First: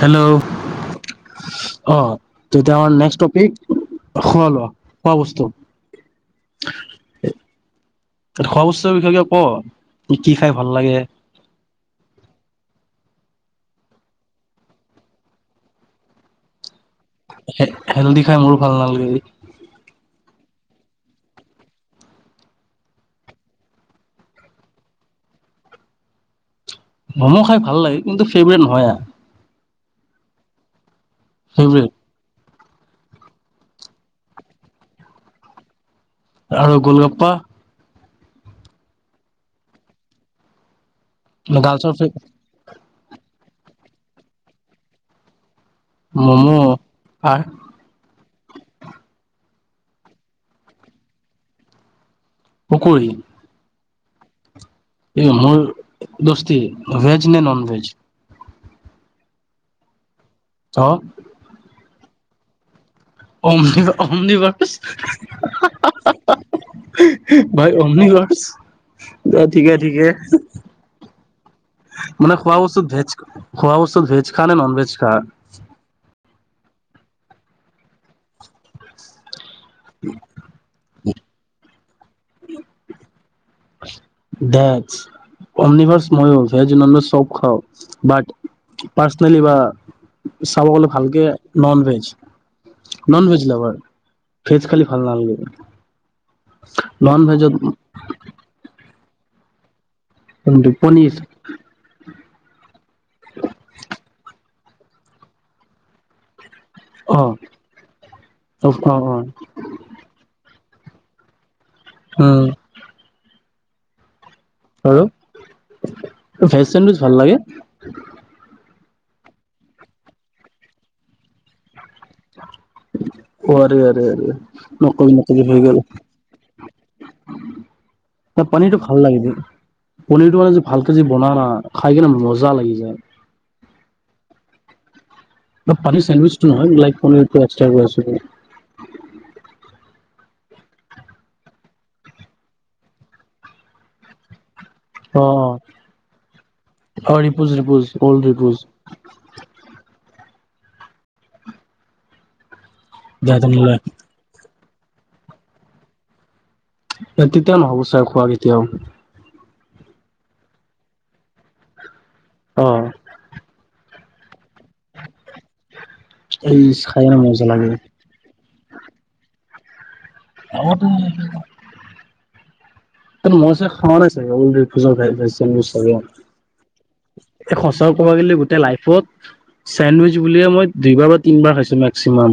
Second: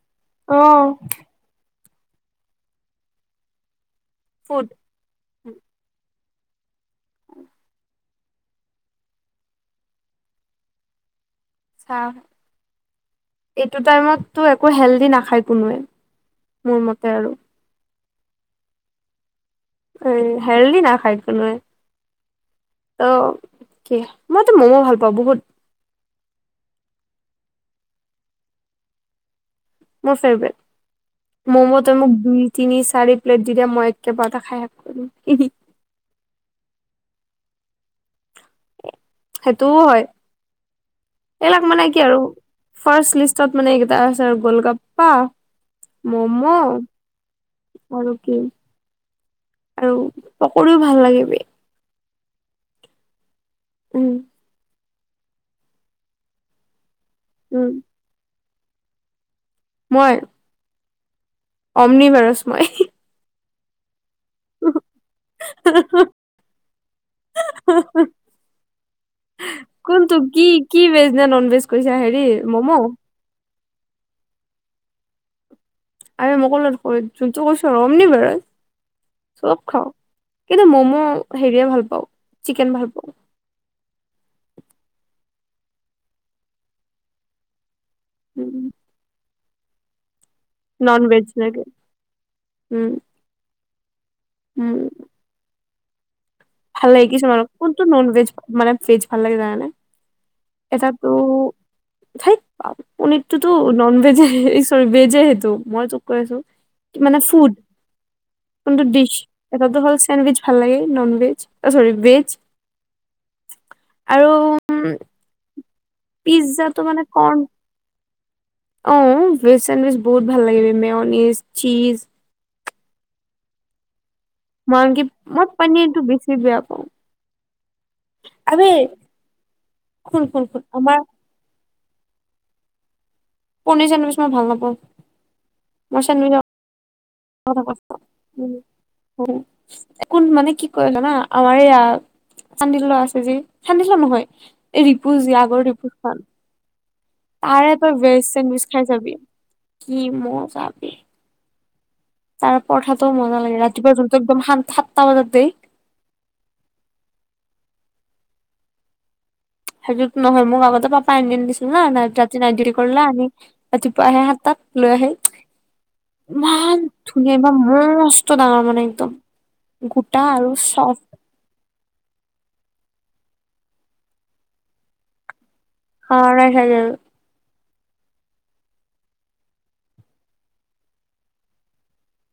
Hello অ, তেতিয়া আও নেক্সট টপিক খোৱা লোৱা, ফুড খোৱা বস্তু। হয় হয় খোৱা বস্তু বিষয় কিবা ক তোৰ কি খাই ভাল লাগে চাহ এইটো টাইমততো একো হেলডি নাখায় কোনোৱে, মোৰ মতে আৰু হেল্ডি খাই মোৰো ভাল নালাগে। এ হেলডদি নাখায় কোনোৱে ত কি মইতো মম' ভাল পাওঁ বহুত, মম' খাই ভাল লাগে কিন্তু ফেভাৰেট নহয় মোৰ ফেভেত ম'মো ফেভৰেট ত মোক দুই তিনি চাৰি প্লেট দিয়ে মই একেবাৰটে খাই শেষ কৰি দিম আৰু গোলগপ্পা সেইটোও হয় এইবিলাক মানে গাৰ্লছৰ কি আৰু, ফাৰ্ষ্ট লিষ্টত মানে এইকেইটা আছে গোলগাপ্পা ম'ম' মমো আৰু আৰু কি আৰু পকৰীও ভাল লাগে বে, পকৰী উম এই মোৰ দউস্তি। ভেজ নে নন উম ভেজ মই অ অম্নি বাৰচ মই কমটিছ। অমনিভচ ভাই অমনিভাৰ্চ ঠিকে ঠিকে কোনটো কি কি ভেজ নে নন ভেজ কৈছা হেৰি মানে খোৱা বস্তুত ম'ম' ভেজ খোৱা বস্তুত ভেজ খা নে নন ভেজ খা আৰে মই কলোয়ে যোনটো কৈছো অম্নী ভাৰ চব খাওঁ কিন্তু ম'ম' হেৰিয়ে ভাল পা প চিকেন ভাল পাওঁ দেটচ অম্ননিভাৰ মইও যিমান পাও চব খাওঁ বাট [unintelligible] [unintelligible] চাব গ'লে নন ভেজ ভালকে লাগে non veg um non veg লাবাৰ ভেজ উম খালি ভাল নালগে ভাল লাগিছে ম আৰু কোনটো নন ভেজ মানে ভেজ ভাল লাগে জানানে কিন্তু পনীৰ ঠাইত পাম অটোতো নন ভেজ [unintelligible] ভেজে সেইটো মই তোক কৈ আছো মানে অ ফুড অ অ কোনটো ডিছ অ এটাটো হল চেণ্ডউইচ ভাল লাগে ননভেজ চৰি ভেজ উম আৰু আৰু ভেজ পিজ্জাটো চেণ্ডউইচ ভাল লাগে অঁ ভেজ চেণ্ডউইজ বহুত ভাল লাগিব মেয়নিজ চীজ অঁ অঁৰে মই নক আনকি নক মই হৈ গল পনীৰটো বেছি বেয়া পাওঁ। ন আবে পানীৰটো ভাল লাগিল শুন পনীৰটো শুন মানে শুন যে আমাৰ ভালকে বন না খাই কিনে মজা লাগি যায় পনীৰ চেণ্ডউইচ মই ভাল নাপাওঁ মই পানীৰ চেণ্ডউইচৰ চেণ্ডউইচটো নহয় লাইক প পচ কথা গৈ কৈছোঁ। আছিল কোন মানে কি কৰিলা না আমাৰ ইয়া চান্দিল্য আছে যি চান্দিল্য নহয় এই ৰিপু জি আগৰ ৰিপু খান অঁ ৰিপুজ ৰিপুজ অ'ল্ড ৰিপুজ চাবি কি মজাবে তাৰ পৰঠাটো মজা লাগে ৰিপুজ ৰাতিপুৱা যোনটো একম শান্ত সাতটা বজাত দেই এ তেতিয়া নহ'ব চাগে খোৱা কেতিয়াও সেইটোত নহয় মোক আগতে পাপাই আনি আনি দিছিল হা [unintelligible] ৰাতি নাইট ডিউটি কৰিলে আনি [unintelligible] পায়হে সাতটাত লৈ আহে এই ইমান খাই ন ধুনীয়া মজা লাগে মস্ত ডাঙৰ মানে একদম গোটা আৰু ছফ্ট আগতে মই চ খাৱোৱা নাই চাগে অলদে ভোজৰ ৰাইদাই চেমিচ অ ৰা হেৰি সঁচা কব গ'লে গোটেই লাইফত চেডউইচ বুলিয়ে মই দুইবাৰ বা তিনিবাৰ খাইছো মেক্সিমাম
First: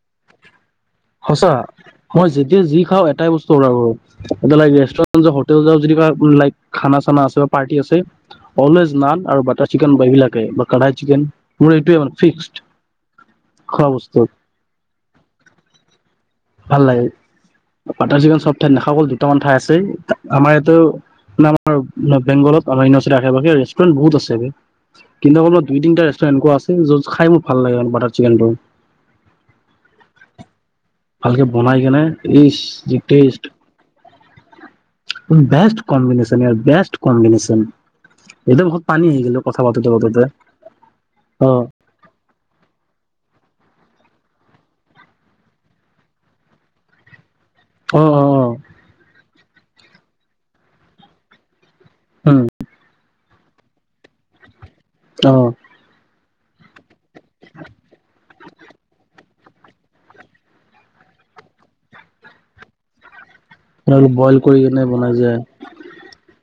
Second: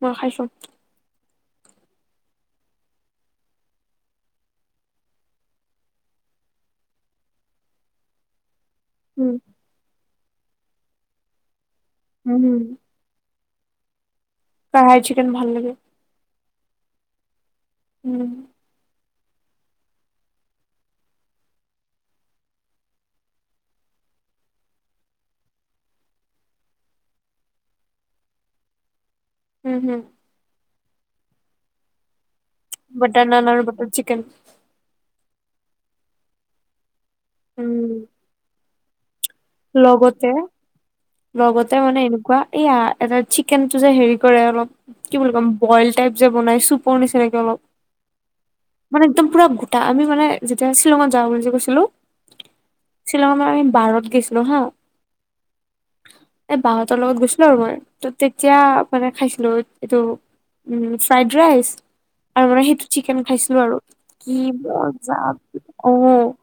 ম খাইছ সঁচা মই যেতিয়া যি খাওঁ এটাই বস্তু অৰ্ডাৰ কৰোৰে লাগে ৰেষ্টুৰেন হোটেল যাও খানা চানা আছে আছে অলজ নান উম আৰু বাটাৰ চিকেন এইবিলাক কাৰাই চিকেন মোৰ এইটোৱ হ'ল ফিস্ক উম খোৱা বস্তু কাহাই চিকেন ভাল লাগে ভাল লাগে পাটাৰ উম চিক চবঠাই নখা গলো ক্তামান ঠাই আছে আমাৰ ইয়াতে মে আমাৰ বেংগলত আমাৰ ইাৰ্চি আ ৰেষ্টুৰেণ্ট বহুত আছে কিন্তু অকল দুই তিনিটা ৰেষ্টুৰেণ্ট এনেকুৱা আছে য'ত খাই মোৰ ভাল লাগে বাটাৰ চিকেনটো উম হম ভালকে বনাই কেনে ই দি বাটাৰ টেষ্ট নান আৰু butter chicken best combination best combination um এইটো হ পানী আহি গলো লগতে অ লগতে মানে এনেকুৱা এয়া এটা চিকেন টো যে হেৰি কৰে অলপ কি বুলি কম বইল টাইপ যে বনাই চুপৰ নিচিনাকে অলপ অ' অ' অ' মানে একদম পুৰা গোটা আমি মানে যেতিয়া শ্বিলঙত যাওঁ বুলি কৈছিলো উম আাৰ বাৰত গেছো নহয় অহ অ এ বাহঁতৰ লগত গৈছিলো আৰু মই, ত' তেতিয়া মানে খাইছ দৈত এইটো, উ ফ্ৰাইদ ৰাইচ, আৰু মানে সিটো চিকেন ফ্ৰাই লোঁ আৰু, বইল কি কৰি কেনে বনাই মজা‌ যে অ'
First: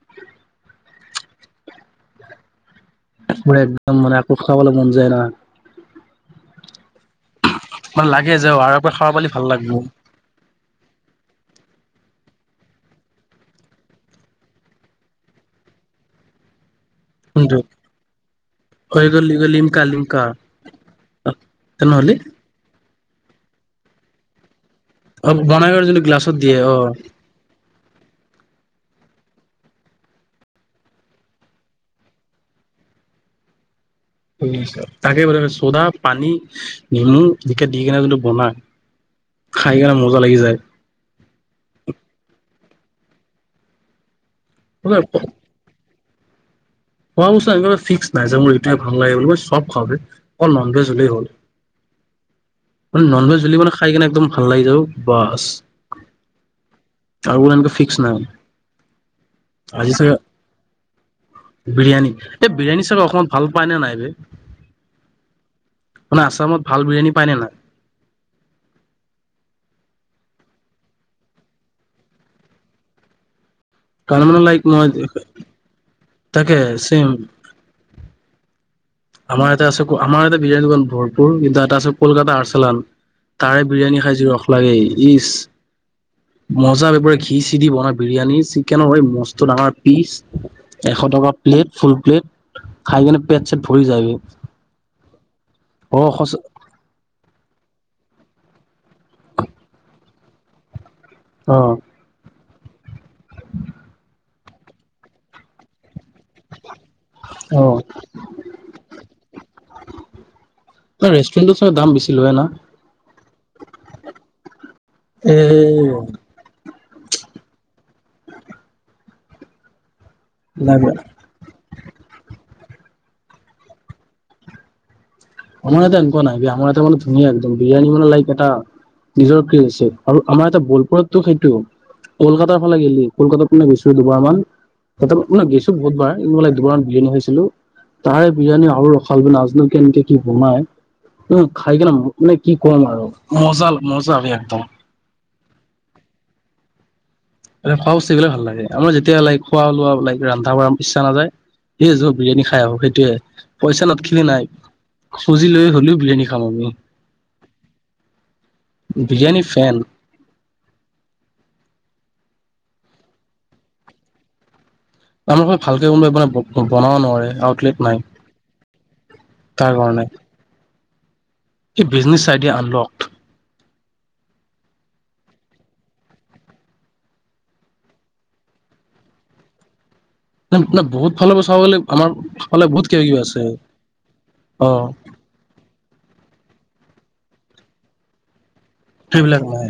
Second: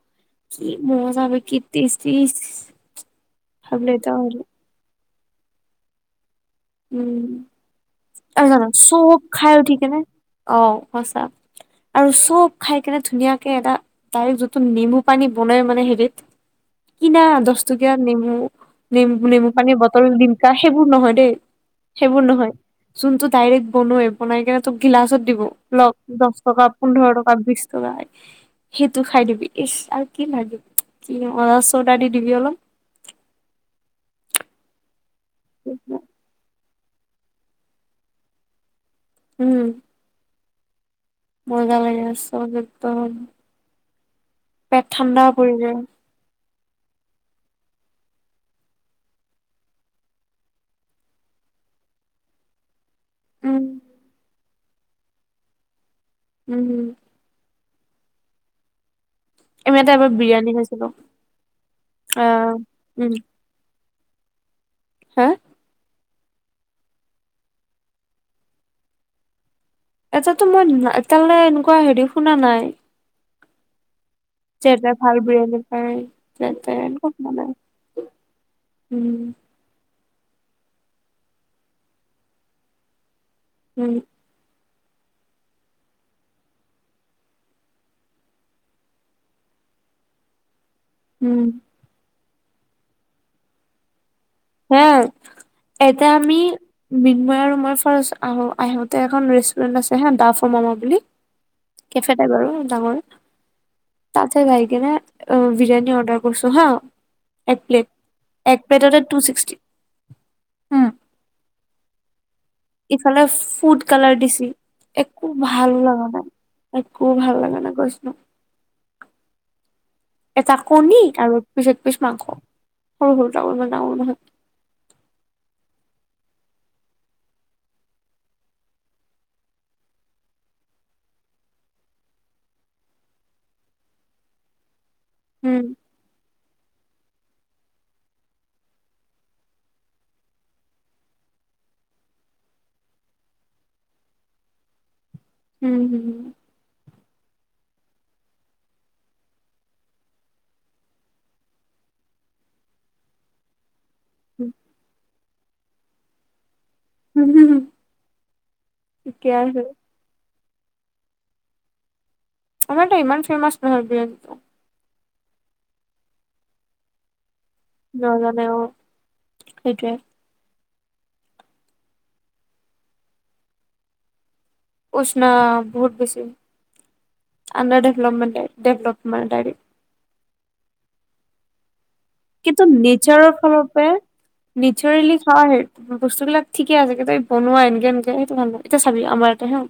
কি মজা বে, কি টেষ্টি! ভাবিলে একদম মান এতিয়া আকৌ হলো খাবলৈ মন যায় ন মানে লাগে উম যে আৰু [unintelligible] এবাৰ খাব চব পালে ভাল খাই লাগব উঠিকেনে, অ সঁচা আৰু চব খাই কেনে ধুনীয়াকে এটা, ডাইৰেক্ট যিটো নেমু পানী বনাই মানে হেৰিত কিনা কিন্তু দছ টকীয়া নেমু, হৈ নেম গ'ল নেমু পানীৰ লিমকা বটল লিমকা, সেইবোৰ নহয় দেই। তেনেহ'লে সেইবোৰ নহয়। জোনটো ডাইৰেক বনোৱা [unintelligible] তোক গিলাচত অ দিব, বনাই লক যোনটো দছ গ্লাছত দিয়ে টকা, অ পোন্ধৰ টকা, বিছ ট [unintelligible] সেইটো খাই দিবি, ইচ আৰু কি লাগে? [unintelligible] চৌদা দি দিবি অলপ। [inaudible] [unintelligible] চৌদা পানী নেমু দি‌ কে, দি কেনে জোনটো বনাই খাই কেনে মজা লাগি যায়! [inaudible] পন পেট ঠাণ্ডা পৰি যায়। খোৱা বস্তু একবাৰে ফিক্স নাই যে মোৰ এইটোৱেই ভাল লাগে বুলি, মই চব খাও অকল ননভেজ হ'লেই হ'ল। ননভেজ হল উম মানে খাই কিনে একদম ভাল লাগি যাব। বাছ উম। আৰু এনেকে ফিক্স নাই। আমি এটা এবাৰ বিৰিয়ানী খাইছিলো। বিৰিয়ানি আহ এই বিৰিয়ানী চাগে উম অসমত ভাল পায় নে? এ নাই হা? মানে আছামত ভাল বিৰিয়ানী পায়নে নাই? এটাতো মই এটা মানে এনেকুৱা হেৰি শুনা নাই। [unintelligible] [unintelligible] ছেম কত মানে? আমাৰ ইয়াতে আছে আমাৰ এটা বিৰিয়ানী দোকান ভৰপুৰ এয়া এটা আছে কলকাতা আৰচালান। তাৰে উম বিৰিয়ানি খাইছো যি ৰস লাগেই। ইচ মজা বেপৰে ঘি চি দি বন বিৰিয়ানি চিকেন হয় মস্ত ডাঙৰ পিচ। এশ টকা উম প্লেট ফুল প্লেট। খাই কেনে পেট ছেত উৰি যায় গৈ।। সেয়া আৰু এটা আমি বিনময় আৰু মাই ফাৰ্ষ্ট আহো আহোতে এখন ৰেষ্টুৰেণ্ট আছে হা ডা ফৰ মম বুলি। অ কেফে টাইপ আৰু। ডাঙৰ তাতে যাই কিনে অ বিৰিয়ানী অৰ্ডাৰ কৰিছো হা এক প্লেট এক প্লেটতে ৰেও অ ৰেষ্টুৰেণ্টত চাগে দাম বেছি লয় না ইফালে ফুড কালাৰ দিছি একো এ ভাল লগা নাই। একো ভাল লগা নাই। প্ৰশ্ন এটা নাই নাই, কণী আৰু পিছ এক পিছ মাংস সৰু সৰু তাকো ইমান ডাঙৰ নহয়। আমাৰ ইয়াতে এনেকুৱা নাই আমাৰ এটা মানে ধুনীয়া একদম বিৰিয়ানী মানে লাইক এটা নিজৰ ক মই টাইম পোৱা নাই আমাৰ এটা ধুনীয়া মানে একদম বিৰিয়ানি বনোৱা লাইক এটা নিজৰ ফ্ৰিৰি আছে। আৰু বলপুৰতটো সেইটো কলকাতাৰ ফালে গেলী, কলকাতাত পোনে গেছো দুবাৰ মান। তাতেই মানে উম গেছো বহুত বাৰ।। দুবাৰ মান বিৰিয়ানী খাইছিলো তাৰে বিৰিয়ানী আৰু ৰখাল বে নাজনো কেনকে।। কি বনাই উ খাই কানে মানে কি কম আৰু মজা মজা আ একদম। উম হম। তাতে খোৱা বস্তু গিলা ভাল লাগে। আমাৰ যেতিয়া লাইক খোৱা লোৱা বিলাক ৰান্ধা- বাঢ়া ইচ্ছা নাযায়‌ সে যো বিৰিয়ানী খাই আহো সেইটোৱে। পইচা নাচা দেখিলি নাই খুজি লৈ হ'লিও বিৰিয়ানী খাব আমি।। উম হুম হু। বিৰিয়ানী ফেন। আমাৰ ত ইমান ফেমচ নহয় বিৰিয়ানী।। আমাৰ ফালে ভালকে কোনো মানে বনাব নোৱাৰে বা।। নাজানেও তাৰ সেইটোৱে। কাৰণে। এই বিজনেছ আইডিয়া আনলকড। উচনা বহুত বেছি আণ্ডাৰ ডেভলপমেণ্টে ডেভলপমেণ্ট ডাইৰেক্ট ন বহুত ভাল হ'ব চাব গ'লে। আমাৰ কিন্তু ফালে বহুত কিবা কিবি নেচাৰৰ আছে। ফালৰ পেৰা অ' নেচাৰেলি ভাল বস্তুবিলাক। ঠিকেই আছে একেবাৰে বনোৱা একে এনেকে তোমালোক। এটা চাবেই আমাৰ সেইবিলাক এটা হে নাই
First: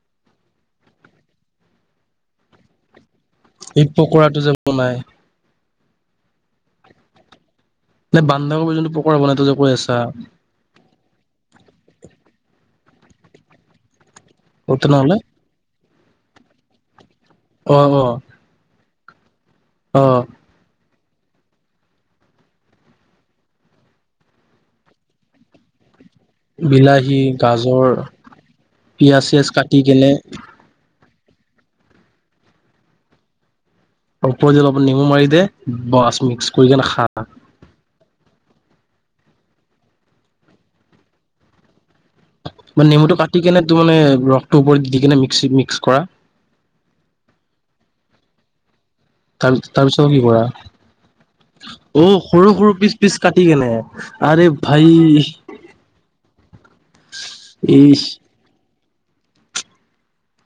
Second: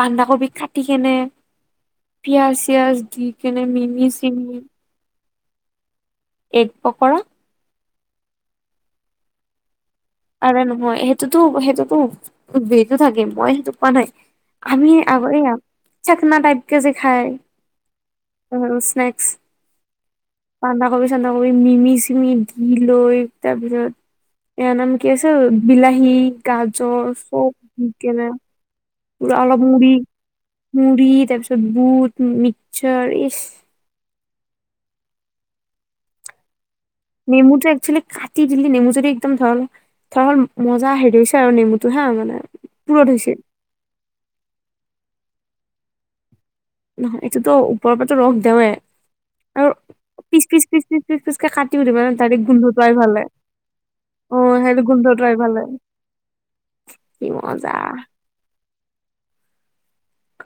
বান্ধাকবি কাটি কেনে পিয়াজ চিয়াজ দি।। কেনে এই মিমি পকোৰাটো যে বনাই।। এক পকৰা যে বান্ধাকবিৰ যোন পকৰা বনাই তই যে কৈ আছা? আৰে নহয় সেইটোতো সেইটোতো বিৰেডো থাকে মই সেইটো কোৱা নাই। আমি তেনেহ'লে আগলে যাম চখনা টাইপ কে আছে [unintelligible] খাই [inaudible] আহ বান্ধা কবি চান্দা কবি মিমি-চিমি দি লৈ তাৰপিছত এ নম কি আছে বিল বিলাহী গাজৰ বিলাহী, চপ [inaudible] গাজৰ, পিয়াজ চিয়াজ কাটি গলে তাৰপিছত বুট মিক্সসাৰ ইচ ওপৰদি অলপ নেমু মাৰি দে বাছ মিক্স লৈকেনে খা নেমুটো একচুৱেলি কাটি দিলি নেমুজদি একদম ধৰ ধৰল মজা হেৰি হৈছে আৰু নেমু মানে নেমুটো কাটি কেনে তো মানে ৰসটোৰ ওপৰত দি কিনে মিক্সিত্স [unintelligible] কৰা নহয় এইটোতো ওপৰৰ পৰা ৰস দেওৱে [unintelligible] তাৰ পিছত কি কৰা পিচ পিচকে কাটিও দিবা অ ডাইৰেক্ট সৰু সৰু গোন্ধটো আহি ভাল পিচ-পিচ লাগে কাটি কেনে অ আৰে সেইটো ভাই গোন্ধটো আহি ভাল লাগে কি মজা ই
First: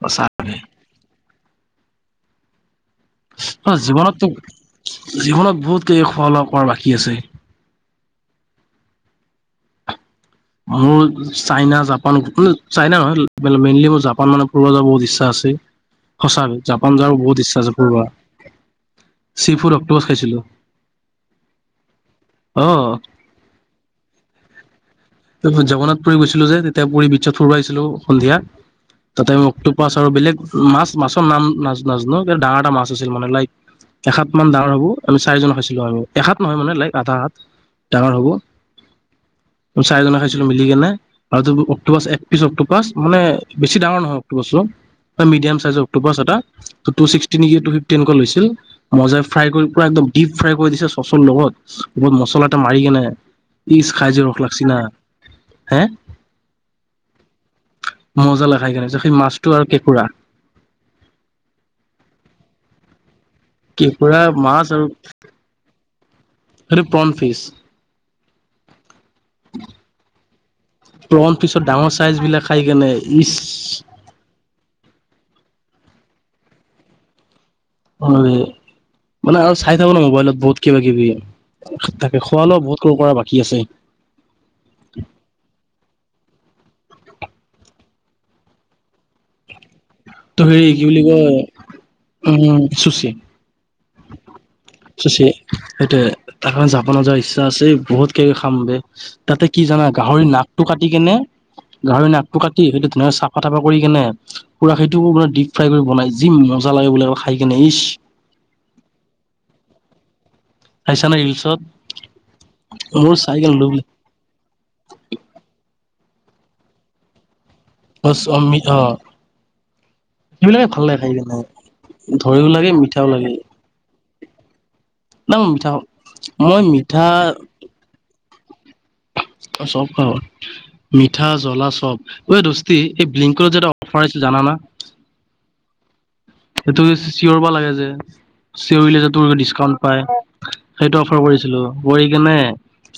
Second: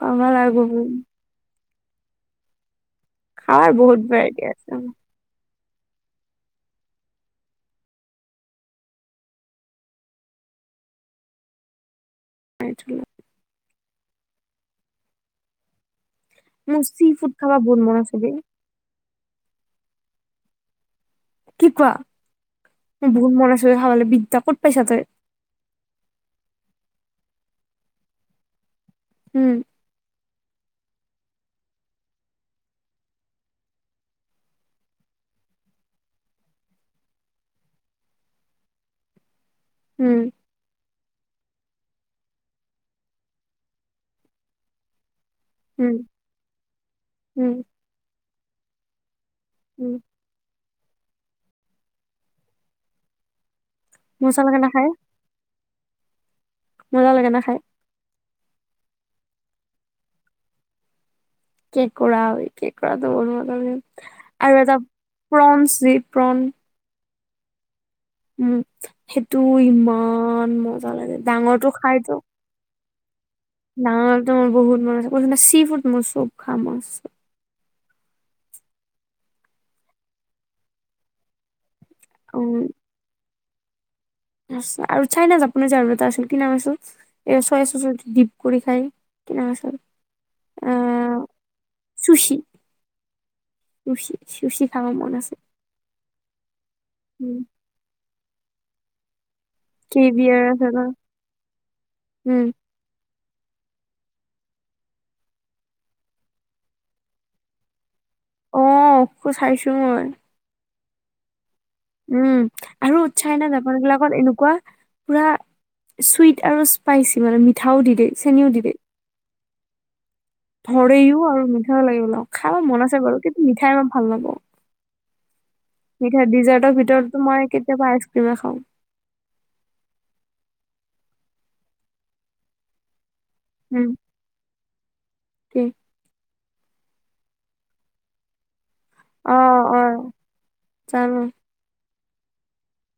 সঁচাকে খাৱাৰ অ বহুত জীৱনতো ভেৰাইটি আছে জীৱনত বহুত গোট শলকৰ বাকী আছে। মোৰ চাইনা জাপ কো চাই নহয় মানে মেইনলি ম জাপান মানে ফুৰব যাব বহুত ইচ্ছা আছে। সঁচাক মোৰ জাপান চি যোৱাৰো ফুড বহুত খাব ইচ্ছা আছে। মন ফূবা বে চি ফুড অক্টোপাছ খাইছিলো। কি কোৱা অ বহুত মন চ খাবালে বিদ্যা ক'ত পাইছা তই জগন্নাথ পুৰি গৈছিলো যে, তেতিয়া পুৰী বিশ্বত ফুৰুবাইছিলো সন্ধিয়া। তাতে উম অক্ট্ৰোপাছ আৰু বেলেগ মাছ-মাছৰ নাম নাজ নাজানো ডাঙৰ এটা মাছ আছিল। মানে লাইক এসাত মান ডাঙৰ হ'ব আমি চাৰিজন খাইছিলো আৰু এসাত নহয় মানে লাইক আধা হাত ডাঙৰ হ'ব। তম চাৰিজনে উম খাইছিলো মিলি কেনে আৰু অক্টোপাচ এক পিছ অক্টোপাচ মানে বেছি ডাঙৰ নহয় অক্টোপাছো হয় মিডিয়াম উম চাইজৰটোাছ এটা টু ছিক্সটিন উম ফিফটনকৈ লৈছিল। মজে ফ্ৰাই কৰি পোৰা উম একদম ডিপ ফ্ৰাই কৈ দিছে চচৰ লগত লগত মছলা এটা মাৰি কেনে ইজ খাজি ৰখ মজা লাগ লাগে না [inaudible] খাই হে? মজা লাগে না খাই? মজা লাগে খাইকেনে সেই মাছটো আৰু কেকোৰা। কেঁকোৰা হয় কেঁকোৰাটো ব, কি পুৰা মে আৰু মাছ এটা প্ৰনি প্ৰন অফিছ উম সেইটো ইমান মজা লাগে প্ৰন ফিচৰ ডাঙৰটো ডাঙৰ চাইজ খাইতো বিলাক খাই কেনে ইচ না তোমাৰ বহুত মান বানেি ফুড মই চব খাম ম হয় মানে আৰু চাই থাকো ন মোবাইলত বহুত কিবা কিবি তাকে খোৱালেও বহুত ক কৰা ব বাকী আছে, আ আৰু চাই না যপোনো জান এটা আচোন কি নাম আচোন এই চ চ ডিপ কৰিু় খায় কিনোচল ত হেৰি কি বুলি কয় চুচি উম চুচী চুচি চুচি খাব মন আছে সেইটোয়া তাৰ কাৰণে জাব ন যোৱাৰ উম ইচ্ছা আছে বহুত কে খাম তাতে কি জানা কে বি গাহৰি আৰ নাকটো আছে ন কাটি কেনে গাহৰি নাকটো উম কাটি সেইটো চ ফফা কৰি কেনে পুৰা খিটো ডিপ ফ্ৰাই কৰি বনাই যি মজা লাগে বো খাই কেনে ইচ অঁ খো চাইছুমান আহাইছান হিলছত, উম আৰু উৎসাহ নাই জাপান বিলাকত এনেকুৱা পুৰা চুইট আৰু স্পাইচি মানে ম বচম হ ভৰেও আৰু মিঠাইও লাগিব ল ধৈও খাব লাগে মন আছে বাৰু কিন্তু মিঠাই ভাল লাগা ন ম মিঠা মই মিঠা, বিবা খাওঁ অ' চব খওঁ মিঠা জ্বলা চব দস্তি এই ব্লিংক স্ যে উম অফাৰ আহছিল জানা কি সেইটো চিঞৰ বা লাগে যে চিঞৰিলে যে তোৰ অ ডিচকাউন্ট অ পাই সেইটো জানো অফাৰ কৰিছিলো, পৰি কেনে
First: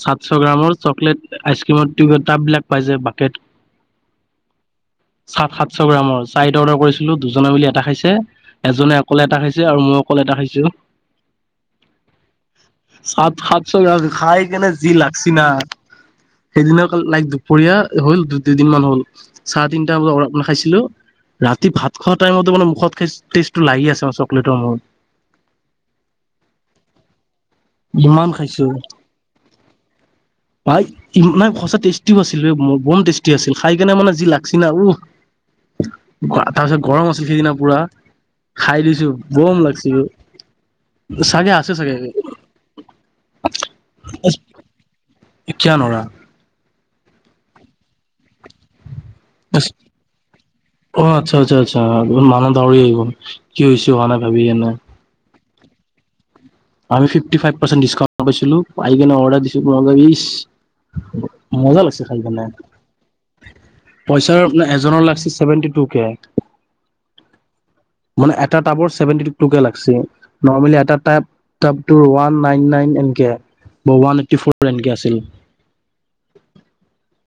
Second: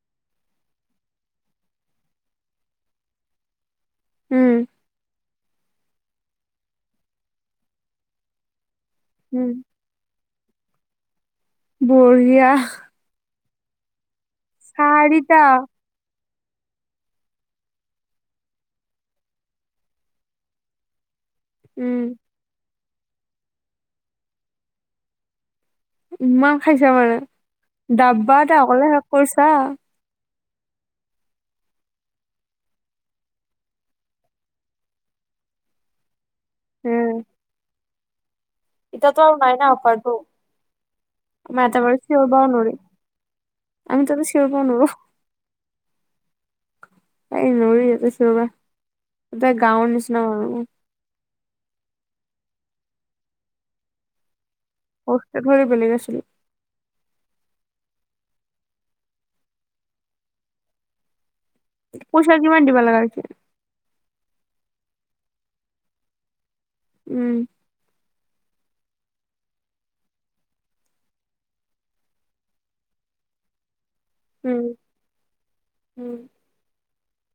সাতশ গ্ৰামৰ চকলেট আইচক্ৰীমৰ [unintelligible] টাব বিলাক পাই যে বাকেট উম সাতশ গ্ৰামৰ [unintelligible] অৰ্ডাৰ কৰিছিলো দুজনে মিলি এটা খাইছে এজনে অকলে এটা উম খাইছে আৰু মই অকল এটা খাইছো যিউ বঢ়িয়া [unintelligible] খাই কেনে যি লাগছি চাৰিটা না সেইদিনা কাল লাইক দুপৰীয়া হল দুই দুদিনমান হল চাৰে তিনটা বজাত অলপ খাইছিলো ৰাতি ভাত উম খোৱা টাইমতো মানে মুখত [unintelligible] টেষ্টটো লাগি আছে [unintelligible] চকলেটৰ [unintelligible] ইমান খাইছা মানে ইমান ডাব্বা এটা খাইছো অকলে শেষ কৰিছা পাই ইমান সঁচা টেষ্টিও আছিল বে বম টেষ্টি আছিল খাই কেনে মানে যি লাগছিল না উহ তাৰ পিছত গৰম আছিল সেইদিনা পুৰা খাই দিছো ইতিাতো আৰু নাই বম ন লাগছি অফাৰটো চাগে আমাৰ আছে এটা চাগে চিঞৰ বাও নোৱাৰি আমি ততো চিঞৰ বাও নৰো কিয়া নৰা? এই নৰি ইয়াতে চিঞৰবা কিবা গাওঁ নিচনা আৰু অ আচ্ছা আচ্ছা মানুহ দাউৰি আহি গ'ল কি হৈছে [unintelligible] নাই ভাবি কেনে [unintelligible] ধৰি বেলি গৈছিলি আমি ফিফটি ফাইভ পাৰচেন্ত ডিচকাউন্ত পাইছিলো আহি কিনে অৰ্ডাৰ দিছো মজা লাগিছে পইচা কিমান দিবা লাগা হৈছে। পইচাৰ [unintelligible] এজনৰ লাগিছিল চছেভেনটি টু কে। উম মানে এটা টাবৰ চেভেন্তি টু কে লাগছি, নৰমেলি এটা টাব টাবটো ওৱান নাইন নাইন এনকে আহে। ওৱান এইট্টি উম ফ'ৰ এনকে আছিল উম